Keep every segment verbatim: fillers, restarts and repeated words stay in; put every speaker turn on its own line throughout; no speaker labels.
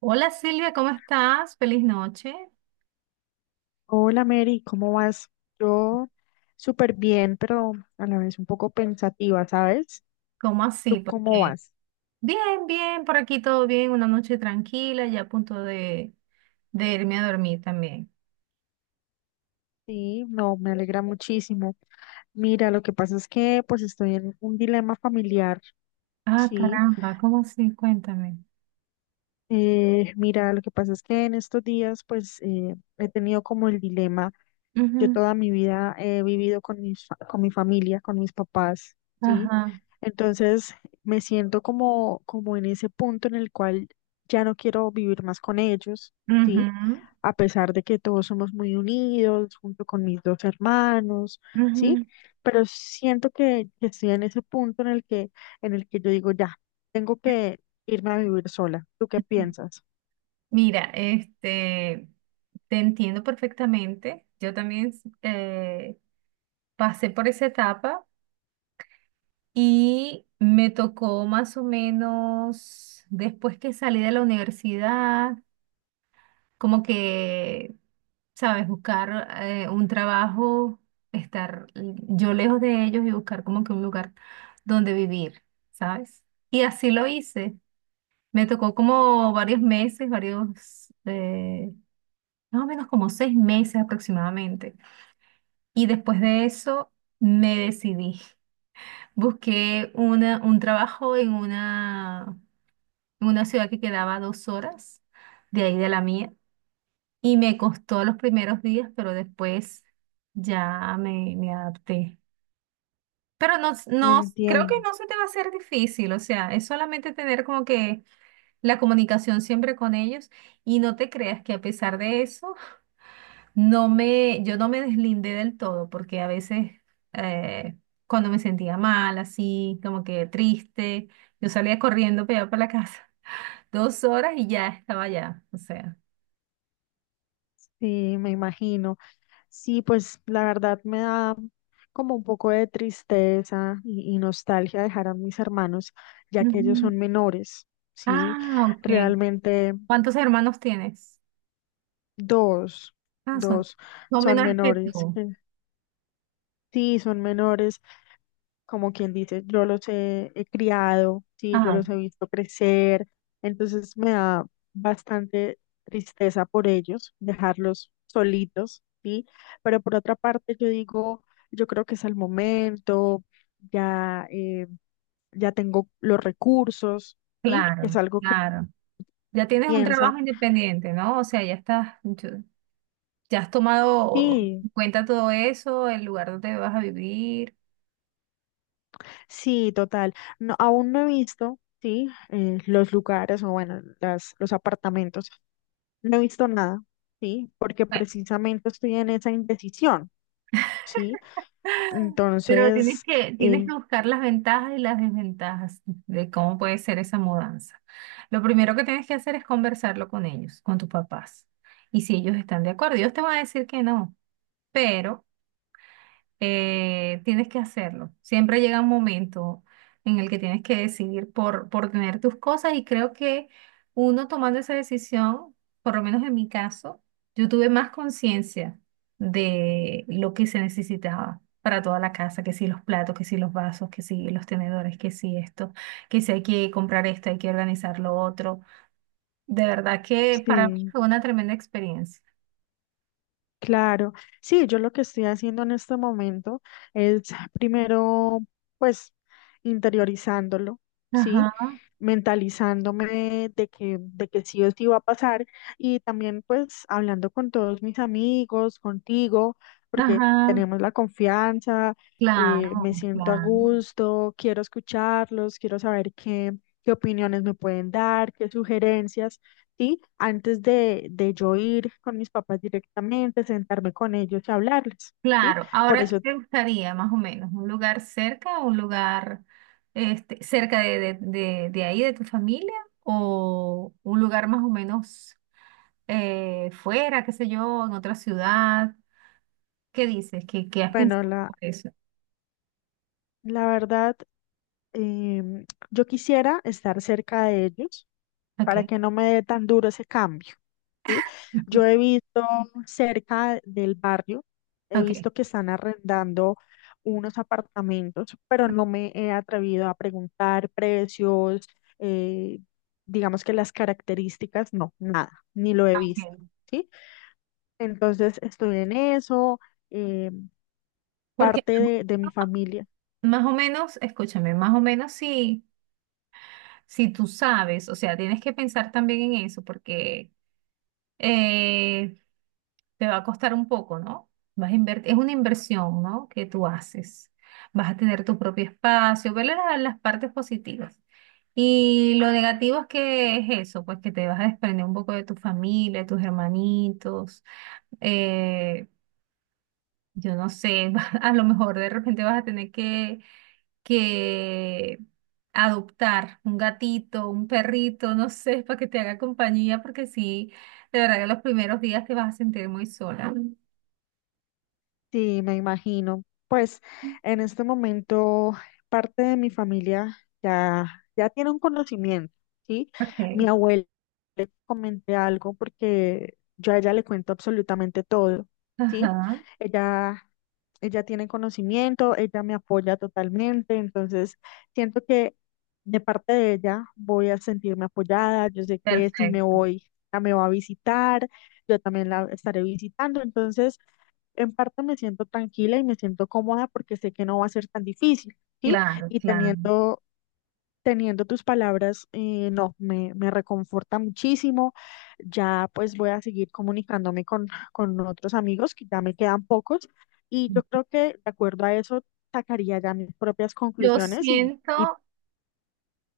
Hola Silvia, ¿cómo estás? Feliz noche.
Hola Mary, ¿cómo vas? Yo súper bien, pero a la vez un poco pensativa, ¿sabes?
¿Cómo
¿Tú
así?
cómo
Porque
vas?
bien, bien, por aquí todo bien, una noche tranquila, ya a punto de, de irme a dormir también.
Sí, no, me alegra muchísimo. Mira, lo que pasa es que pues estoy en un dilema familiar,
Ah,
¿sí?
caramba, ¿cómo así? Cuéntame.
Eh, mira, lo que pasa es que en estos días pues eh, he tenido como el dilema. Yo
Ujú.
toda mi vida he vivido con mis, fa- con mi familia, con mis papás, ¿sí?
Ajá.
Entonces me siento como, como en ese punto en el cual ya no quiero vivir más con ellos, ¿sí?
Ujú,
A pesar de que todos somos muy unidos, junto con mis dos hermanos, ¿sí?
ujú.
Pero siento que, que estoy en ese punto en el que, en el que yo digo, ya, tengo que irme a vivir sola. ¿Tú qué piensas?
Mira, este, te entiendo perfectamente. Yo también eh, pasé por esa etapa y me tocó más o menos después que salí de la universidad. Como que, sabes, buscar eh, un trabajo, estar yo lejos de ellos y buscar como que un lugar donde vivir, ¿sabes? Y así lo hice. Me tocó como varios meses, varios, eh, más o menos como seis meses aproximadamente. Y después de eso me decidí. Busqué una, un trabajo en una, en una ciudad que quedaba a dos horas de ahí de la mía. Y me costó los primeros días, pero después ya me, me adapté. Pero no, s- no, s- creo que
Entiendo.
no se te va a hacer difícil, o sea, es solamente tener como que la comunicación siempre con ellos y no te creas que a pesar de eso, no me, yo no me deslindé del todo, porque a veces eh, cuando me sentía mal, así, como que triste, yo salía corriendo para allá para la casa, dos horas y ya estaba allá, o sea.
Sí, me imagino. Sí, pues la verdad me da como un poco de tristeza y, y nostalgia dejar a mis hermanos, ya que ellos
Ujú.
son menores, ¿sí?
Ah, ok.
Realmente
¿Cuántos hermanos tienes?
dos,
Ah, son,
dos
son
son
menores que
menores.
tú.
eh, Sí, son menores, como quien dice, yo los he, he criado, sí, yo
Ah,
los he visto crecer, entonces me da bastante tristeza por ellos, dejarlos solitos, sí, pero por otra parte yo digo, yo creo que es el momento, ya, eh, ya tengo los recursos, sí, es
claro,
algo que
claro. Ya tienes un
piensa,
trabajo independiente, ¿no? O sea, ya estás, yo- ya has tomado
sí.
en cuenta todo eso, el lugar donde vas a vivir.
Sí, total. No, aún no he visto, sí, eh, los lugares o bueno, las, los apartamentos. No he visto nada, sí, porque
Bueno,
precisamente estoy en esa indecisión, sí.
pero tienes
Entonces,
que, tienes
eh,
que buscar las ventajas y las desventajas de cómo puede ser esa mudanza. Lo primero que tienes que hacer es conversarlo con ellos, con tus papás. Y si ellos están de acuerdo, ellos te van a decir que no, pero eh, tienes que hacerlo. Siempre llega un momento en el que tienes que decidir por, por tener tus cosas y creo que uno tomando esa decisión, por lo menos en mi caso, yo tuve más conciencia de lo que se necesitaba para toda la casa, que si los platos, que si los vasos, que si los tenedores, que si esto, que si hay que comprar esto, hay que organizar lo otro. De verdad que para mí
sí.
fue una tremenda experiencia.
Claro, sí, yo lo que estoy haciendo en este momento es primero, pues, interiorizándolo, ¿sí?
Ajá,
Mentalizándome de que, de que sí o sí va a pasar y también, pues, hablando con todos mis amigos, contigo, porque
ajá,
tenemos la confianza, eh,
claro,
me siento a
claro.
gusto, quiero escucharlos, quiero saber qué, qué opiniones me pueden dar, qué sugerencias. ¿Sí? Antes de, de yo ir con mis papás directamente, sentarme con ellos y hablarles, ¿sí?
Claro,
Por
ahora qué
eso,
te gustaría más o menos, un lugar cerca, un lugar este, cerca de, de- de- de ahí, de tu familia, o un lugar más o menos eh, fuera, qué sé yo, en otra ciudad. ¿Qué dices? ¿Qué, qué has
bueno,
pensado
la,
sobre eso?
la verdad, Em, yo quisiera estar cerca de ellos
Ok,
para que no me dé tan duro ese cambio, ¿sí?
ujú,
Yo he visto cerca del barrio, he
ok,
visto que están arrendando unos apartamentos, pero no me he atrevido a preguntar precios, eh, digamos que las características, no, nada, ni lo he
ah, ok.
visto, ¿sí? Entonces estoy en eso, eh,
Porque
parte de de mi familia.
más o menos, escúchame, más o menos si, si tú sabes, o sea, tienes que pensar también en eso, porque eh, te va a costar un poco, ¿no? Vas a invertir, es una inversión, ¿no? Que tú haces. Vas a tener tu propio espacio, verle la- las partes positivas. Y lo negativo es que es eso, pues que te vas a desprender un poco de tu familia, de tus hermanitos. eh, yo no sé, a lo mejor de repente vas a tener que, que adoptar un gatito, un perrito, no sé, para que te haga compañía, porque sí, de verdad que los primeros días te vas a sentir muy sola.
Sí, me imagino. Pues en este momento parte de mi familia ya, ya tiene un conocimiento, ¿sí? Mi
Ok,
abuela le comenté algo porque yo a ella le cuento absolutamente todo, ¿sí?
ajá,
Ella, ella tiene conocimiento, ella me apoya totalmente, entonces siento que de parte de ella voy a sentirme apoyada, yo sé que si me
perfecto,
voy, ella me va a visitar, yo también la estaré visitando, entonces en parte me siento tranquila y me siento cómoda porque sé que no va a ser tan difícil, ¿sí?
claro,
Y
claro.
teniendo, teniendo tus palabras, eh, no, me, me reconforta muchísimo. Ya pues voy a seguir comunicándome con, con otros amigos, que ya me quedan pocos, y yo creo que de acuerdo a eso sacaría ya mis propias
Yo
conclusiones y, y
siento,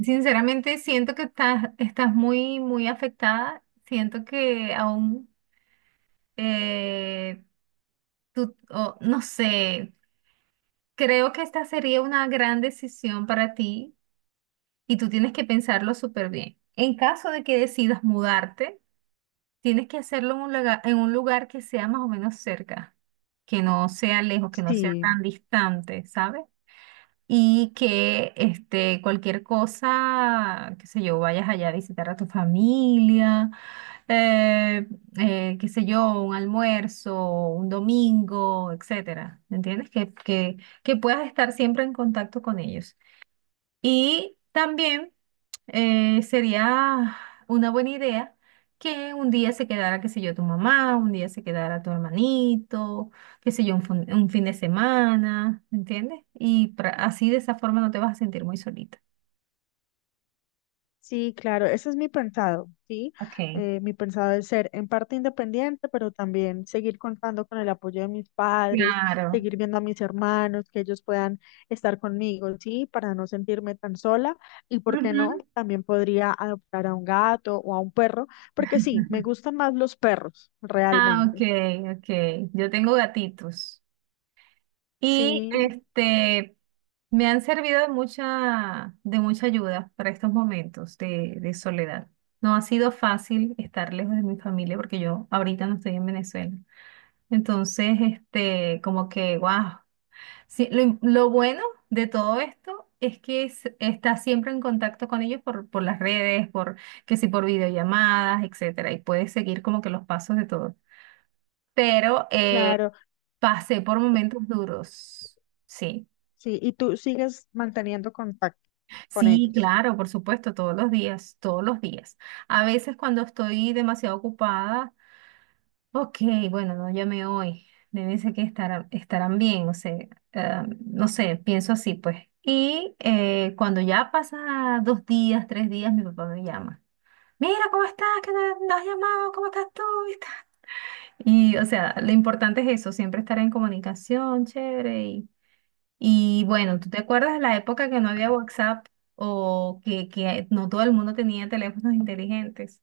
sinceramente, siento que estás, estás muy, muy afectada. Siento que aún, eh, tú, o no sé, creo que esta sería una gran decisión para ti y tú tienes que pensarlo súper bien. En caso de que decidas mudarte, tienes que hacerlo en un lugar, en un lugar que sea más o menos cerca, que no sea lejos, que no sea
sí,
tan distante, ¿sabes? Y que este, cualquier cosa, qué sé yo, vayas allá a visitar a tu familia, eh, eh, qué sé yo, un almuerzo, un domingo, etcétera. ¿Me entiendes? Que, que, que puedas estar siempre en contacto con ellos. Y también eh, sería una buena idea que un día se quedara, qué sé yo, tu mamá, un día se quedara tu hermanito, qué sé yo, un, fin un fin de semana, ¿me entiendes? Y pra- así de esa forma no te vas a sentir muy solita.
Sí, claro, ese es mi pensado, ¿sí?
Okay,
Eh, mi pensado es ser en parte independiente, pero también seguir contando con el apoyo de mis padres,
claro.
seguir viendo a mis hermanos, que ellos puedan estar conmigo, ¿sí? Para no sentirme tan sola. Y por qué no,
Ujú.
también podría adoptar a un gato o a un perro, porque sí, me gustan más los perros,
Ah, ok,
realmente.
ok. Yo tengo gatitos. Y
Sí,
este, me han servido de mucha, de mucha ayuda para estos momentos de, de soledad. No ha sido fácil estar lejos de mi familia porque yo ahorita no estoy en Venezuela. Entonces, este, como que, wow. Sí, lo, im- lo bueno de todo esto es que es- estás siempre en contacto con ellos por, por las redes, por que si por videollamadas, etcétera, y puedes seguir como que los pasos de todo. Pero eh,
claro,
pasé por momentos duros, sí.
sí. Y tú sigues manteniendo contacto con
Sí,
ellos.
claro, por supuesto, todos los días, todos los días. A veces cuando estoy demasiado ocupada, ok, bueno, no llamé hoy, debe ser que estarán, estarán bien, o sea, ah, no sé, pienso así, pues. Y eh, cuando ya pasa dos días, tres días, mi papá me llama. Mira, ¿cómo estás? ¿Qué no, no has llamado? ¿Cómo estás tú? Y, tal. Y, o sea, lo importante es eso, siempre estar en comunicación, chévere, y bueno, ¿tú te acuerdas de la época que no había WhatsApp o que, que no todo el mundo tenía teléfonos inteligentes?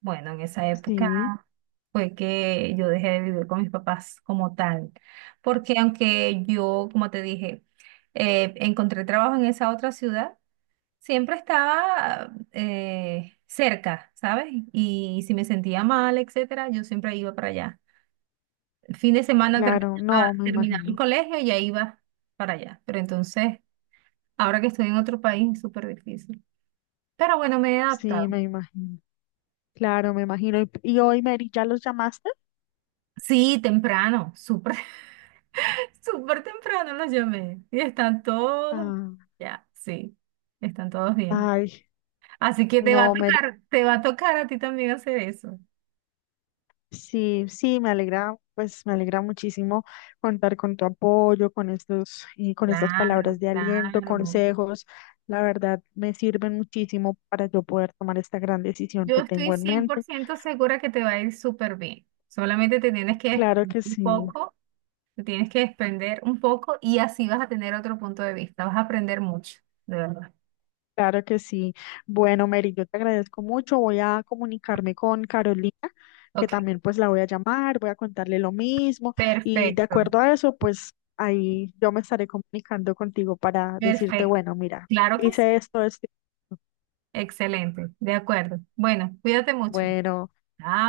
Bueno, en esa época
Sí,
fue que yo dejé de vivir con mis papás como tal, porque aunque yo, como te dije, eh, encontré trabajo en esa otra ciudad, siempre estaba eh, cerca, ¿sabes? Y si me sentía mal, etcétera, yo siempre iba para allá. Fin de semana
claro,
terminaba,
no, me
terminaba el
imagino.
colegio y ya iba para allá. Pero entonces... Ahora que estoy en otro país es súper difícil. Pero bueno, me he adaptado.
Sí, me imagino. Claro, me imagino. ¿Y, y hoy, Mary, ya los llamaste?
Sí, temprano, súper, súper temprano los llamé. Y están todos,
Ah,
ya, sí, están todos bien.
ay,
Así que te va a
no, Mary,
tocar, te va a tocar a ti también hacer eso.
sí, sí, me alegra, pues me alegra muchísimo contar con tu apoyo, con estos, y con estas
Claro,
palabras de aliento,
claro.
consejos. La verdad, me sirven muchísimo para yo poder tomar esta gran decisión
Yo
que
estoy
tengo en
cien por
mente.
ciento segura que te va a ir súper bien. Solamente te tienes que
Claro
desprender
que
un
sí.
poco, te tienes que desprender un poco y así vas a tener otro punto de vista. Vas a aprender mucho, de verdad.
Claro que sí. Bueno, Mary, yo te agradezco mucho. Voy a comunicarme con Carolina, que
Ok.
también pues la voy a llamar, voy a contarle lo mismo y de
Perfecto,
acuerdo a eso, pues ahí yo me estaré comunicando contigo para decirte,
perfecto.
bueno, mira,
Claro que sí.
hice esto, esto.
Excelente, de acuerdo. Bueno, cuídate mucho.
Bueno,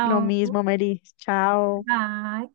lo mismo, Mary. Chao.
Bye.